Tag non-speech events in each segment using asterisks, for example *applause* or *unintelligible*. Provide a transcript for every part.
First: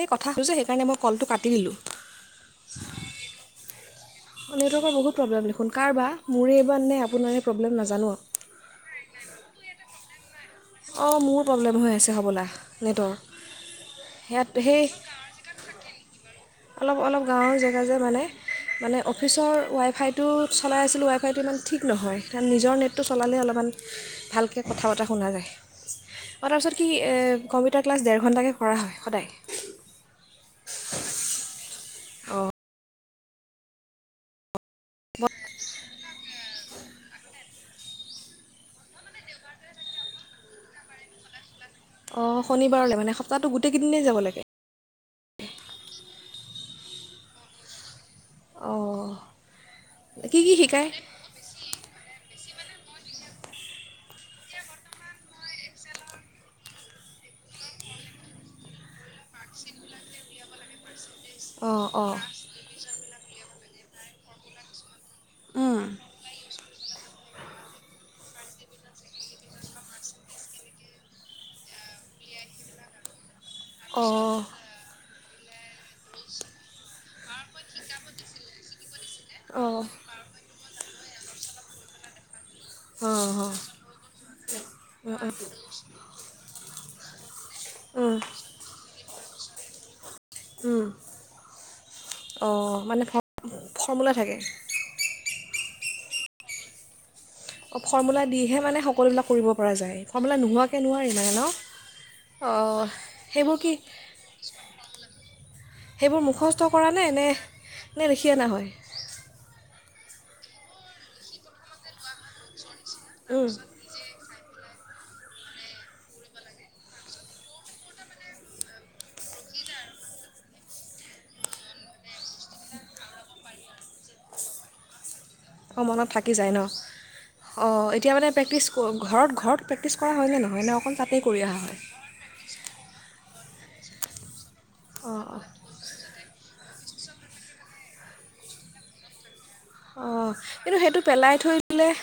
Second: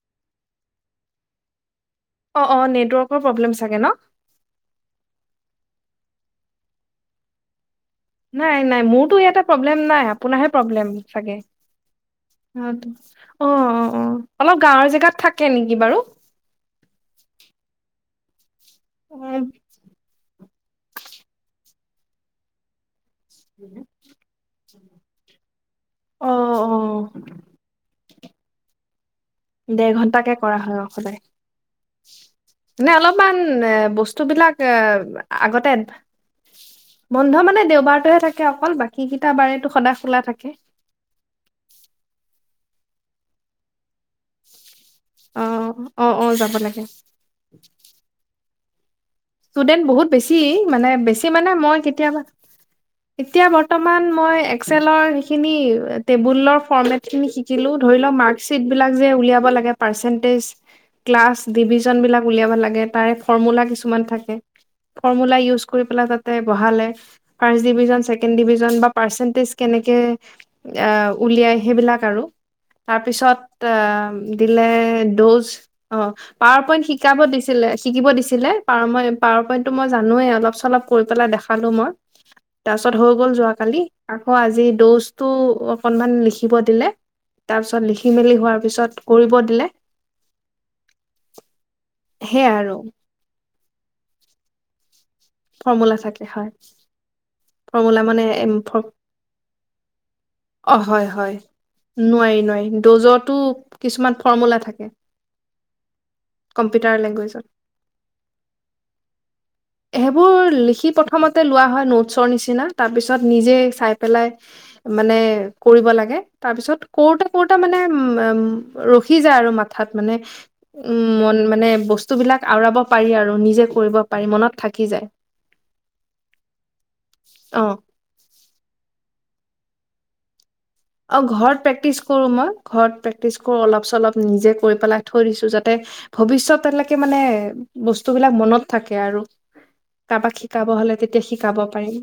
এই কথাটো যে সেইকাৰণে মই কলটো কাটি দিলোঁ। অ', অ', নেটৱৰ্কৰ প্ৰব্লেম চাগে ন? নেটৱৰ্কৰ বহুত প্ৰব্লেম দেখোন কাৰ বা মোৰেইবাৰ নে আপোন প্ৰবলেম নাযা নাই নাই মোৰতো ইয়াতে প্ৰব্লেম নাই। আপোনাৰহে প্ৰব্লেম অঁ চাগে। মোৰ প্ৰব্লেম হৈ আছে হ'বলা অ', নেটৰ -অ', -অ', সেয়াত অলপ সেই গাঁৱৰ জেগাত থাকে নেকি বাৰু? অলপ অলপ গাঁৱৰ জেগা যে মানে। মানে অ অফিচৰ ৱাইফাইটো চলাই আছিলো ৱাইফাইটো ইমান ঠিক নহয়, কাৰণ নিজৰ নেট নেটটো চলালে অলপমান ভালকে কথা বতৰা শুনা যাই, অ তাৰ পাছত অ কি কম্পিউটাৰ ক্লাছ ডেৰশ এঘণ্টাকৈ কৰা হয় সদায়। দেৰ ঘন্টাকে কৰা হয় অ সদায় অঁ মানে অলপ কিছমান এ বস্তু বিলাক এ আগতে বন্ধ মানে দেওবাৰটোহে থাকে অকল, বাকী কেইটা বাৰটো সদায় খোলা থাকে। অ শনিবাৰলৈ মানে সপ্তাহটো গোটেই কেইদিনেই যাব লাগে। অহ অ', অ', যাব লাগে। অ', ষ্টুডেণ্ট বহুত বেছি মানে, বেছি মানে মই কেতিয়াবা। এতিয়া বৰ্তমান মই এক্সেলৰ সেইখিনি টেবুলৰ ফৰ্মেট খিনি শিকিলোঁ। ধৰি ল মাৰ্কশ্বিট বিলাক যে উলিয়াব লগে, পাৰ্চেন্টেজ। ক্লাছ অঁ ডিভিজন বিলাক উলিয়াব লাগে তাৰে ফৰ্মুলা। কিছুমান থাকে কে ফৰ্মুলা ইউজ কৰি অঁ পেলাই তাতে বঢ়ালে ফাৰ্ৰ ডিভিজন ছেকেণ্ড ডিভিজন বা পাৰ্চেন্টিচ কেনেকে আ উলিয়াই সেইবিলাক আৰু তাৰপিছত অ', অ', দিলে ড'জ অ পাৱাৰ পইণ্ট শিকাব দিছিলে শিকিব দিছিলে পাৱাৰ ম‌ই পাৱাৰ পইন্টটো অ', মই জানোৱেই অলপ চলপ কৰি পেলাই দেখালো মই তাৰ পিছত হৈ গ'ল অ', যোৱাকালি আকৌ আজি দ'জটো অকনমান লিখিব দিলে তাৰ পিছত লিখি উম, মেলি হোৱাৰ পিছত কৰিব দিলে। উম, অ সেয়াই আৰু মানে ফৰ্মৰ্মুলা থাকে ফৰ্মুলা থাকে হয় ফৰ্মুলা দিহে মানে সকলোবিলাক কৰিব পৰা যায় ফৰ্মুলা অ নোহোৱাকৈ হয় নোৱাৰি মানে হয় ন নোৱাৰি নোৱাৰি অ ড'জতো সেইবোৰ কি কিছুমান ফৰ্মুলা থাকে সেইবোৰ মুখস্থ কৰা কম্পিউটাৰ নে নে লেংগুৱেজত নে লিখি অনা হয় সেইবোৰ লিখি প্ৰথমতে লোৱা হয় নোটছৰ নিচিনা তাৰপিছত উম, নিজে চাই পেলাই মানে কৰিব লাগে তাৰ পিছত কৰোতে কৰোতে মানে উ ৰখি যায় আৰু মাথাত মানে উম মন মানে বস্তুবিলাক আওৰাব পাৰি আৰু নিজে কৰিব পাৰি মনত থাকি যায় অ মনত থাকি যায় ন অ এতিয়া মানে প্ৰেক্টিচ কৰোঁ। ঘৰত ঘৰত প্ৰেক্টিছ কৰা হয় নে নহয় নে অকল তাতেই অ কৰি অহা ঘৰত হয় প্ৰেক্টিচ কৰো মই ঘৰত পেক পিচকো অলপ চলপ নিজে কৰি পেলাই থৈ অ', দিছো যাতে ভৱিষ্যতেলেক মানে বস্তুবিলাক মনত থাকে আৰু অ কাৰোবাক শিকাব কিন্তু হলে সেইটো তেতিয়া পেলাই থৈ শিকাব দিলেহ পাৰিম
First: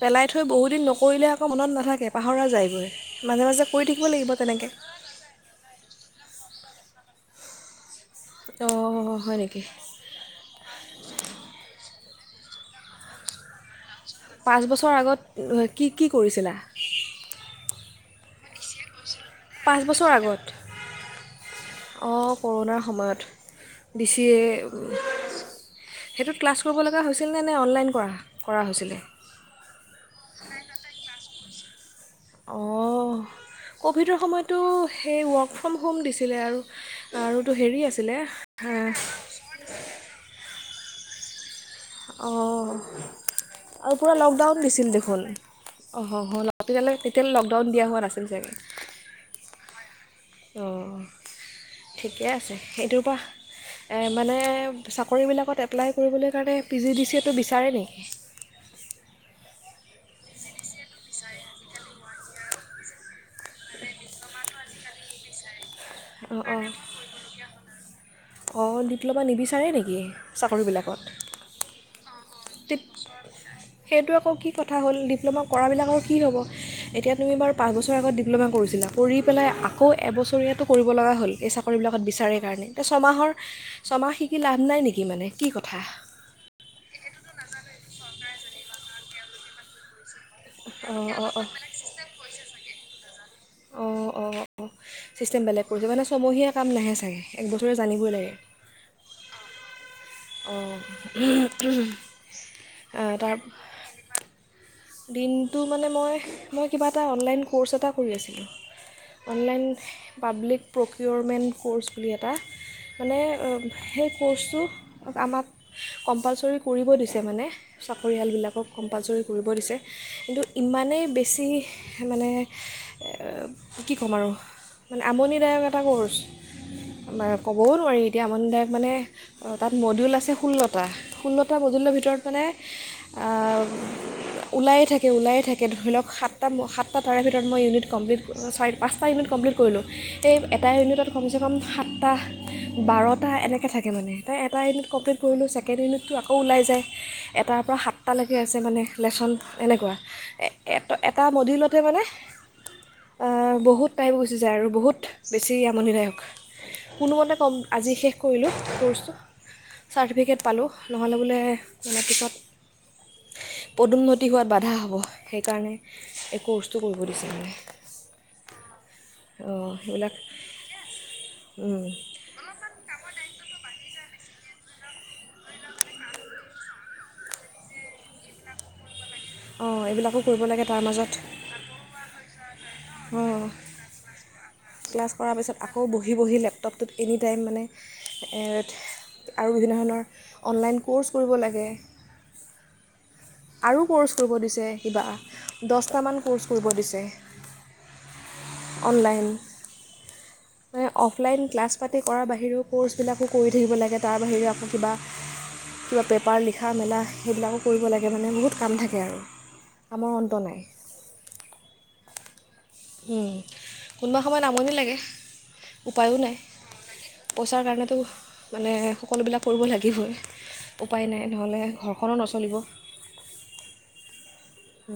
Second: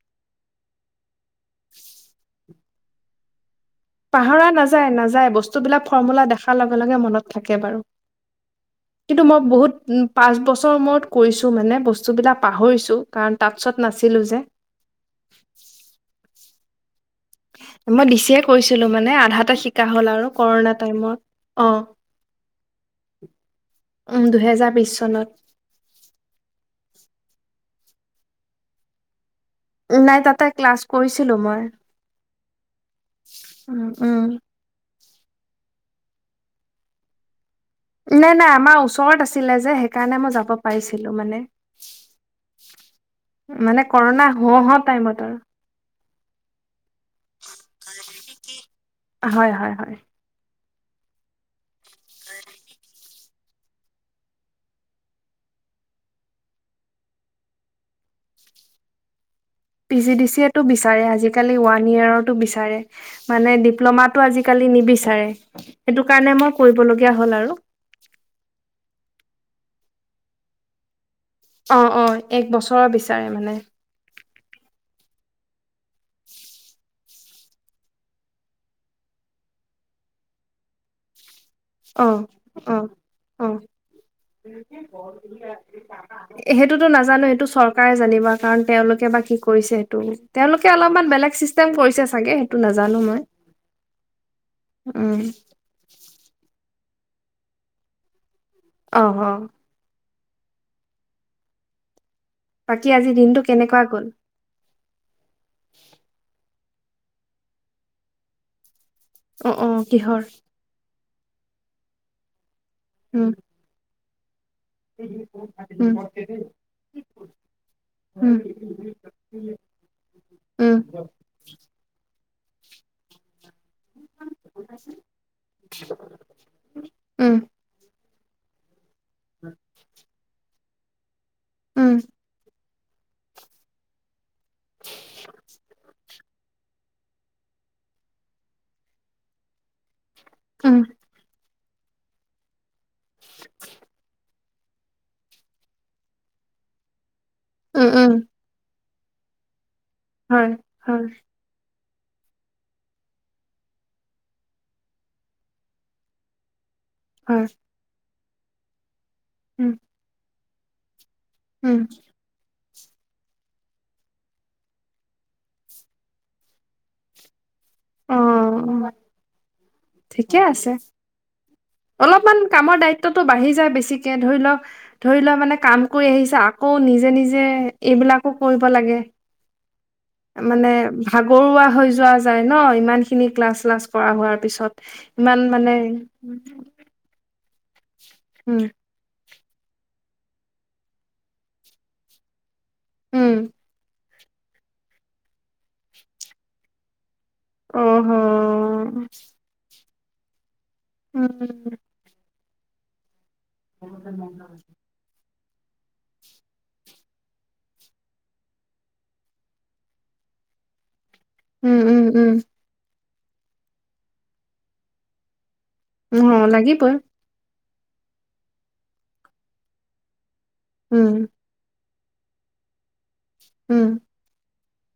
পেলাই থৈ বহুদিন নকৰিলে আকৌ মনত নাথাকে পাহৰা যায়গৈ। মাজে মাজে কৰি থাকিব লাগিব পাহৰা তেনেকৈ নাযায় নাযায় বস্তুবলাক ফৰ্মলা দেখা লাগা লগে লগে মনত থাকে বাৰু অঁ কিন্তু হয় মই নেকি বহুত উ পাঁচ বছৰ মূৰত কৰিছোঁ মানে বস্তু বস্তুবিলাক পাহৰিছোঁ কাৰণ তাচত পাঁচ বছৰ আগত কি কি কৰিছিলা মই দিচিয়ে কৈচিলো মানে আধাতে পাঁচ শিকা হ'ল বছৰ আৰু আগত কৰোণা টাইমত অ কৰোণাৰ সময়ত ডি উম, চি এ দুহেজাৰ বিশ চনত সেইটোত ক্লাছ কৰিবলা হৈছে আছিল নে নে অনলাইন কৰাহ কৰা হৈছিলে নাই তাতে ক্লাছ কৰিছি ছিলো মই অ উম, ক'ভিডৰ উম। সময়তো সেই ৱৰ্ক ফ্ৰম হোম দিছিলে আৰু আৰু নাই নাই আমাৰ ওচৰত আছিলে যে সেইকাৰণে মই যাব পাইছিলো মানে অহ, মানে আৰু পুৰা কৰোণা লকডাউন হওঁ হওঁ দিছিল টাইমত দেখোন। আৰু অহ তেতিয়ালৈ লকডাউন দিয়া হোৱা নাছিল। চাগৈ হয়, হয়, হয়। অহ, ঠিকে আছে। সেইটোৰ পৰা মানে চাকৰিবিলাকত এপ্লাই কৰিবলৈ কাৰণে। পি, জি, ডি, চিটো বিচাৰে নেকি। P, G, D, C A টো বিচাৰো বিচাৰে আজিকালি ওৱান ইয়েৰতো বিচাৰে। মানে ডিপ্ল'মাটো আজিকালি নিবিচাৰে। সেইটো কাৰণে অঁ মই অঁ কৰিবলগীয়া হ'ল আৰু। অঁ ডিপ্লমা নিবিচাৰে নেকি চাকৰিবিলাকত। অহ, অহ এক তে বছৰৰ বিচাৰে মানে। সেইটো আকৌ কি কথা হ'ল ডিপ্ল'মা কৰা বিলাক। মোৰ কি হ'ব? এতিয়া তুমি বাৰু পাঁচ বছৰ আগত ডিপ্ল'মা কৰিছিলা, কৰি পেলই আকৌ এবছৰীয়াতো কৰিব লগা হ'ল বুজিছা? ক'ৰবিলাকত অ', বিচাৰে কাৰণে তে অ', ছমাহৰ অ'। ছমাহ শিকি লাভ নাই নেকি মানে কি কথা। টো নাজানোঁ, এইটো চৰকাৰে জানিবা কাৰণ তেওঁলোকে বা কি কৰিছে সেইটো। তেওঁলোকে অলপমান অঁ অঁ বেলেগ অঁ চিষ্টেম কৰিছে চাগে সেইটো নাজানোঁ মই। অ', অ', অ' উম চিষ্টেম বেলেগ কৰিছে মানে ছমহীয়া কাম নাহে চাগে, একবছৰে জানিবই লাগে। অ', অ'। *inaudible* বাকী আজি আহ, তাৰ দিনটো কেনেকুৱা গ'ল? দিনটো মানে মই, মই কিবা এটা অনলাইন ক'ৰ্চ এটা কৰি আছিলোঁ। অ অনলাইন অ কিহৰ পাব্লিক প্ৰফ পিয়'ৰমেণ্ট ক'ৰ্চ বুলি এটা মানে উম আ, সেই কৰ্চটো আমাক উম কম্পালচৰি কৰিব দিছে মানে। উম চাকৰিয়ালবিলাকক কম্পালচৰি কৰি ছে কিন্তু উম ইমানেই বেছি মানে আ কি ক'ম আৰু মানে আমনিদায়ক এটা ক'ৰ্চ মানে উম ক'বও নোৱাৰি। তিয়া আমনদায়ক মানে অ', তাত মডুল আছে ষোল্ল। টাহ। ষোল্লটা মডুলৰ উম ভিতৰত মানে হিচ আহ ওলায়ে থাকে, ওলায়ে থাকে ধৰি লওক সাত- সাতটা তাৰে ভিতৰত মই ইউনিট কমপ্লিট চাৰি পাঁচটা ইউনিট কমপ্লিট কৰিলোঁ। তে এটাই উম ৰেণু তাত সংযো প্ৰথম সাতটা, বাৰটা এনেকে থাকে মানে, তাৰে এটা ইউনিট কমপ্লিট কৰিলোঁ, ছেকেণ্ড ইউনিটটো আকৌ ওলাই যায়। এটাৰ পৰা উম উম সাতটালৈকে আছে মানে। লেচন এনেকোৱা এ হয় এ হয় এটা মডিলত। টোৱ মানে বহুত টাইম গুচি যায় আৰু বহুত বেছি আমনিদায়ক। কোনো মতে হয় ক'ম, আজি শেষ। কৰিলো কৰ্চতো উম চাৰ্টিফিকেট পালোঁ। নহ'লে বোলে উম মেট্ৰিকত। পদোন্নতি হোৱাত বাধা হ'ব সেইকাৰণে এই ক'ৰ্চটো কৰিব দিছে মেমে অ, অ, ঠিকে আছে, অলপমান কামৰ দায়িত্বতটো বাঢ়ি যায় বেছি। এতিয়া ধৰি লওক, ধৰি লোৱা মানে কাম কৰি আহিছে আকৌ নিজে নিজে এইবিলাকো কৰিব লাগে। অঁ এইবিলাকো কৰিব লাগে মানে তাৰ মাজত ভাগৰুৱা হৈ যোৱা যায় ন ইমান খিনি অঁ ক্লাছ চ্লাছ কৰা হোৱাৰ পিছত ক্লাছ কৰাৰ ইমান পিছত মানে আকৌ বহি বহি লেপটপটোত এনি টাইম মানে উম আৰু বিভিন্ন ধৰণৰ অনলাইন ক'ৰ্চ কৰিব লাগে। উম আৰু ক'ৰ্চ কৰিব দিছে কিবা, দহটামান ক'ৰ্চ কৰিব দিছে। অহ হ। অনলাইন মানে, অফলাইন ক্লাছ উম পাতি কৰাৰ বাহিৰেও। ক'ৰ্চ বিলাকো কৰি থাকিব লাগে তাৰ বাহিৰেও আকৌ কিবা। কিবা পেপাৰ লিখা মেলা সেইবিলাকো কৰিব লাগে মানে বহুত। কাম থাকে আৰু কামৰ অন্ত নাই। উম উম উম উম, কোনোবা সময়ত আমনি লাগে। উ অ লাগিবই উফ, মানে সকলোবিলাক কৰিব লাগিবৈয়ে। উপায় উম নাই নহ'লে ঘৰক। ঘৰখনো নচলিব। উম, উ,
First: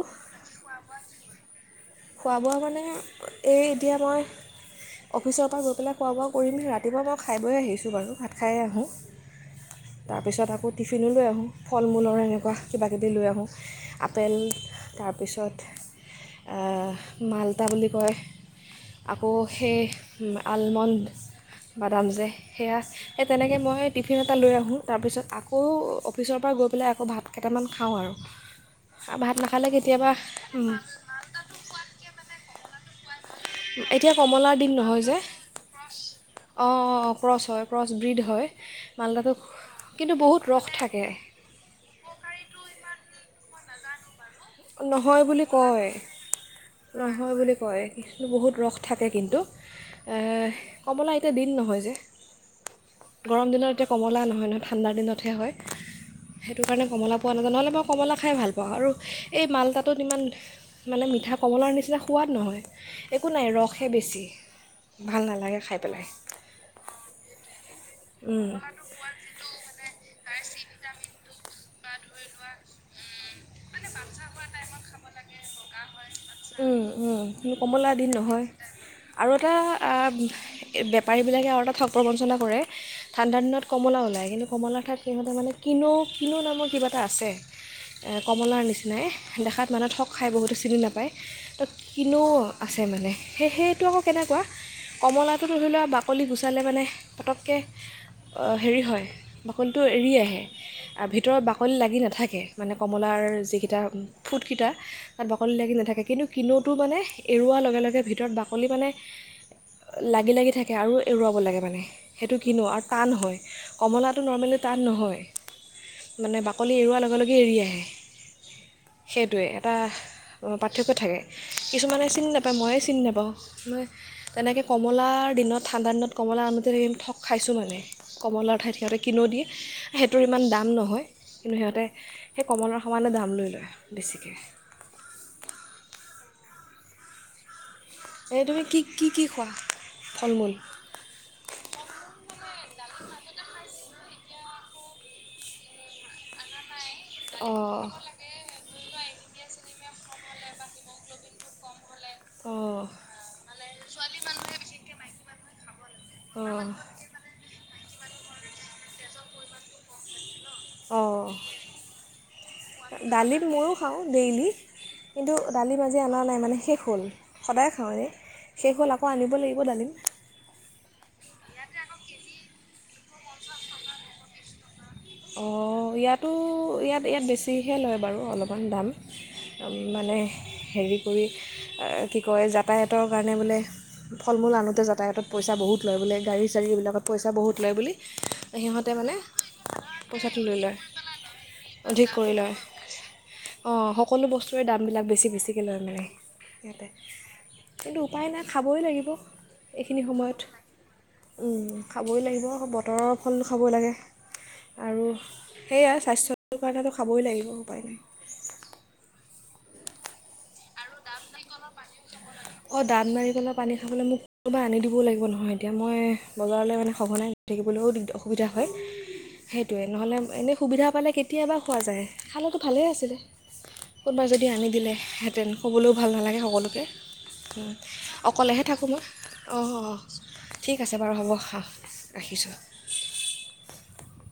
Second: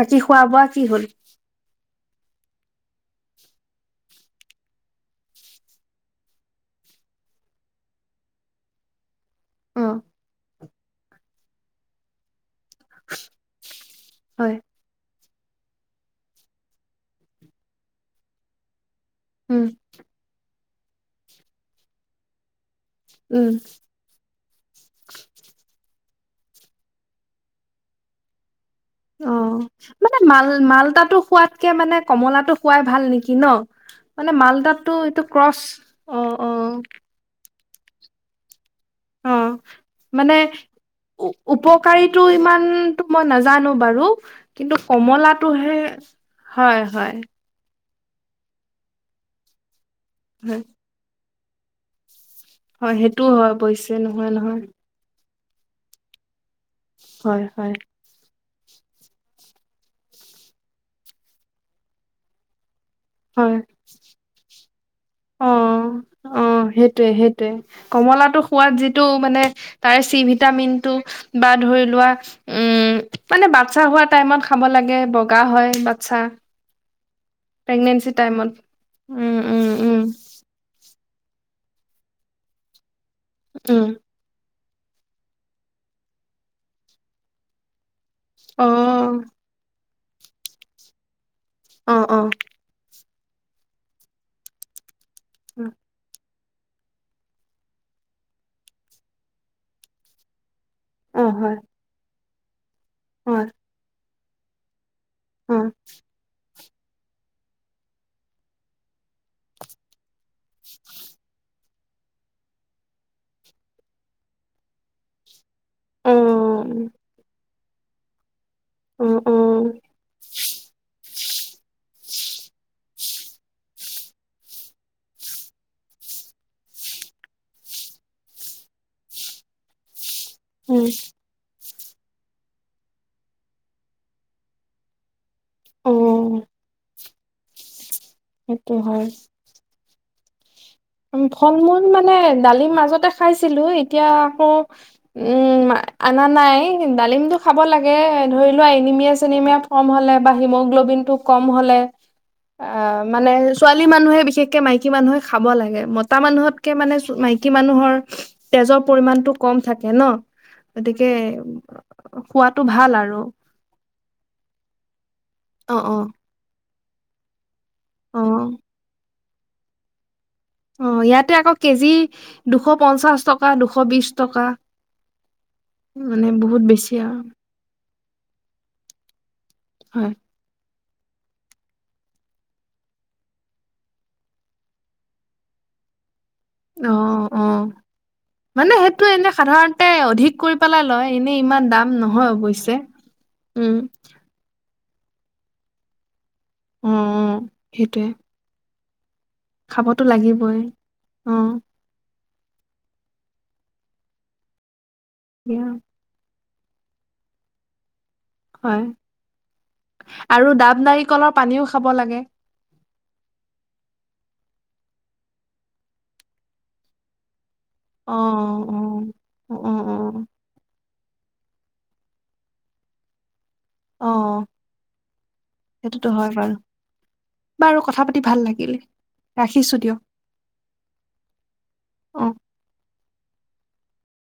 বাকি খোৱা বোৱা কি হ'ল? খোৱা বোৱা মানে, এই এতিয়া মই, অফিচৰ পৰা গৈ পেলাই খোৱা বোৱা কৰিম ৰাতিপুৱা মই খাই বৈয় আহিছোঁ বাৰু ভাত খায়ে আহোঁ অ তাৰপিছত আকৌ টিফিন লৈ আহোঁ ফল মূলৰ এনেকুৱা কিবাকিবি লৈ আহোঁ, আপেল হয় তাৰ পিছত মালতা বুলি কয় আকৌ উম সেই ন আলমণ্ড, বাদাম যে সেয়া সেই উম তেনেকে মই টিফিনত এটা লৈ আহোঁ তাৰপিছত আকৌ অফিচৰ পৰা গৈ পেলাই আকৌ ভাত কেইটামান খাওঁ আৰু। অ ভাত নাখালে কেতিয়াবা মানে মাল মালতাটো খোৱাতকে মানে কমলাটো খোৱাই ভাল নেকি কি ন এতিয়া মানে কমলাৰ দিন মালতাটো নহয় যে এইটো ক্ৰচ অ, অ ক্ৰছব্ৰীড হয় মাল্টাটো অ', কিন্তু মানে বহুত ৰস থাকে উপকাৰীটো ইমানটো মই নাজানো বাৰু কিন্তু নহয় বুলি কমলাটোহে কয় হয়', হয় নহয় বুলি কয় বহুত ৰস থাকে কিন্তু এ হয় কমলা এতিয়া দিন নহয় যে হয় সেইটো গৰম হয় দিনত এতিয়া অৱশ্যে কমলা নহয় নহয় ঠাণ্ডা দিনতহে হয়। সেইটো কাৰণে কমলা পোৱা হয় নাযায় নহলে হয় মই কমলা খাই ভাল বাৰু হি এই মালতাটোত ইমান, মানে মিঠা কমলাৰ নিচিনা সোৱাদ নহয় একো নাই ৰসহে বেছি ভাল নালাগে খাই উম', পেলাই অ', সেইটোৱেই সেইটোৱেই কমলাটো সুৱাদ যিটো মানে তাৰ চি ভিটামিনটো ধৰি লোৱা, উম তাৰমানে বাচ্ছা হোৱা টাইমত খাব লাগে, বগা হয় বা আচ্ছা উম, উম কমলা দিন নহয়, আৰু উম এটা উম উম *unintelligible* আৰু এটা ঠক প্ৰবঞ্চনা কৰে ঠাণ্ডা দিনত উম কমলা ওলাই কিন্তু কমলাৰ ঠাত সিহঁতে মানে কিনো কিনো নামৰ কিবা এটা আছে। কমলাৰ অ নিচিনাই দেখাত মানত শক। খাই বহুতে চিনি নেপায়। *unintelligible* তাত অ অ কিনো আছে মানে। সেই সেইটো আকৌ কেনেকুৱা। কমলাটো ধৰি লোৱা বাকলি গুচ। চালে মানে পটককৈ হেৰি হয় বাকলিটো এৰি আহে। অ ভিতৰত হয় বাকলি লাগি নেথাকে। মানে কমলাৰ হয় যিকেইটা। ফুটকিটা। তাত বাকলি লাগি অ নেথাকে। কিনোতো মানে এৰুৱা লগে লগে ভিতৰত বাকলি মানে লাগি লাগি থা। থাকে আৰু এৰুৱাব লাগে মানে। সেইটো কিনো আৰু টান হয়। কমলাটো নৰৰ্মেলি টান নহয়। অ মানে বাকলি এৰুৱা লগে লগে এৰি আহে। *unintelligible* অ সেইটোৱে অ এটা বা। থাকে কিছুমানে চিনি নাপায় ময়ে চিনি নাপাওঁ মই তেনেকে কমলাৰ দিনত ঠাণ্ডা দিনত কমলা আনোতে এদিন ঠগ খাইছোঁ মানে কমলাৰ ঠাইত সিহঁতে কিনো দিয়ে সে। টোৰ ইমান দাম উম নহয় কিন্তু সিহঁতে। সেই কমলাৰ সমানে দাম লৈ লয় বেছিকে। অ। এই তুমি সেইটো কি হয় কি কি খোৱা। ফল মূল। ফল মূল মানে ডালিম মাজতে খাইছিলো এতি। এতিয়া আকৌ উম আনা নাই। ডালিমটো, অঁ খাব লাগে এ ধৰি লোৱা এনিমিয়া, চেনিমিয়া,। কম হ'লে বা হিমগ্ল'বিন টো কম হ'লে। অ অঁ মানে ছোৱালী মানুহে বিশেষকে মাইকী মানুহে খাব লাগে। মতা মানুহতকৈ মানে ছো মাইকী মা। মানুহৰ তেজৰ পৰিমাণটো কম থাকে ন। অ গতিকে খোৱাটো ভাল আৰু ডালিম ময়ো খাওঁ ডেইলি কিন্তু অ ডালিম অ আজি অনা নাই মানে শেষ। হল। সদায় খাওঁৰে অ শেষ হ'ল আকৌ আনিব। *unintelligible* অ ইয়াতে আকৌ কেজি দুশ পঞ্চাশ টকা দুশ বিশ টকা অঁ মানে ইয়াতো বহুত বেছি ইয়াত আৰু ইয়াত বেছিহে লয় বাৰু অলপমান দাম হয় মানে হেৰি কি কয় যাতায়তৰ কাৰণে বোলে ফল মূল আনোতে যাতায়ত পইচা বহুত লয় বোলে গাড়ী চাৰী অ এইবিলাকত পইচা অ বহুত লয় বুলি সিহঁতে সেইটো মানে এনে সাধাৰণতে অধিক পইচাটো কৰি লৈ পেলাই লয় এনে ইমান দাম অধিক নহয় কৰি লয় অৱশ্যে উম। দাম বিলাক বেছি বেছিকে লয় মানে। অ কিন্তু সেইটোৱে উপায় নাই খাবই লাগিব। *unintelligible* এইখিনি খাবতো সময়ত লাগিবই অঁ খাবই লাগিব বতৰৰ ফলতো খাবই লাগে আৰু দিয়া সেয়া স্বাস্থ্য সেইটো কাৰণেতো খাবই লাগিব উপায় নাই হয় আৰু ডাব নাৰিকলৰ পানীও খাব লাগে অঁ দাব নাৰিকলৰ পানী খাবলৈ মোক কোনোবাই আনি দিবও লাগিব নহয় এতিয়া মই বজাৰলৈ মানে সঘনাই থাকিবলৈও অ অসুবিধা হয় অ অ অ সেইটোৱে অ নহলে এনেই সুবিধা পালে কেতিয়াবা খোৱা যায় খালেতো ভালেই আছিলে। কোনোবাই অ', যদি আনি দিলেহেঁতেন ক'বলৈও সেইটোতো ভাল হয় নালাগে বাৰু সকলোকে বাৰু কথা পাতি ভাল অকলেহে লাগিলে থাকোঁ মই অঁ ৰাখিছো অঁ দিয়ক ঠিক আছে বাৰু হ'ব অঁ অ ৰাখিছো। *inaudible*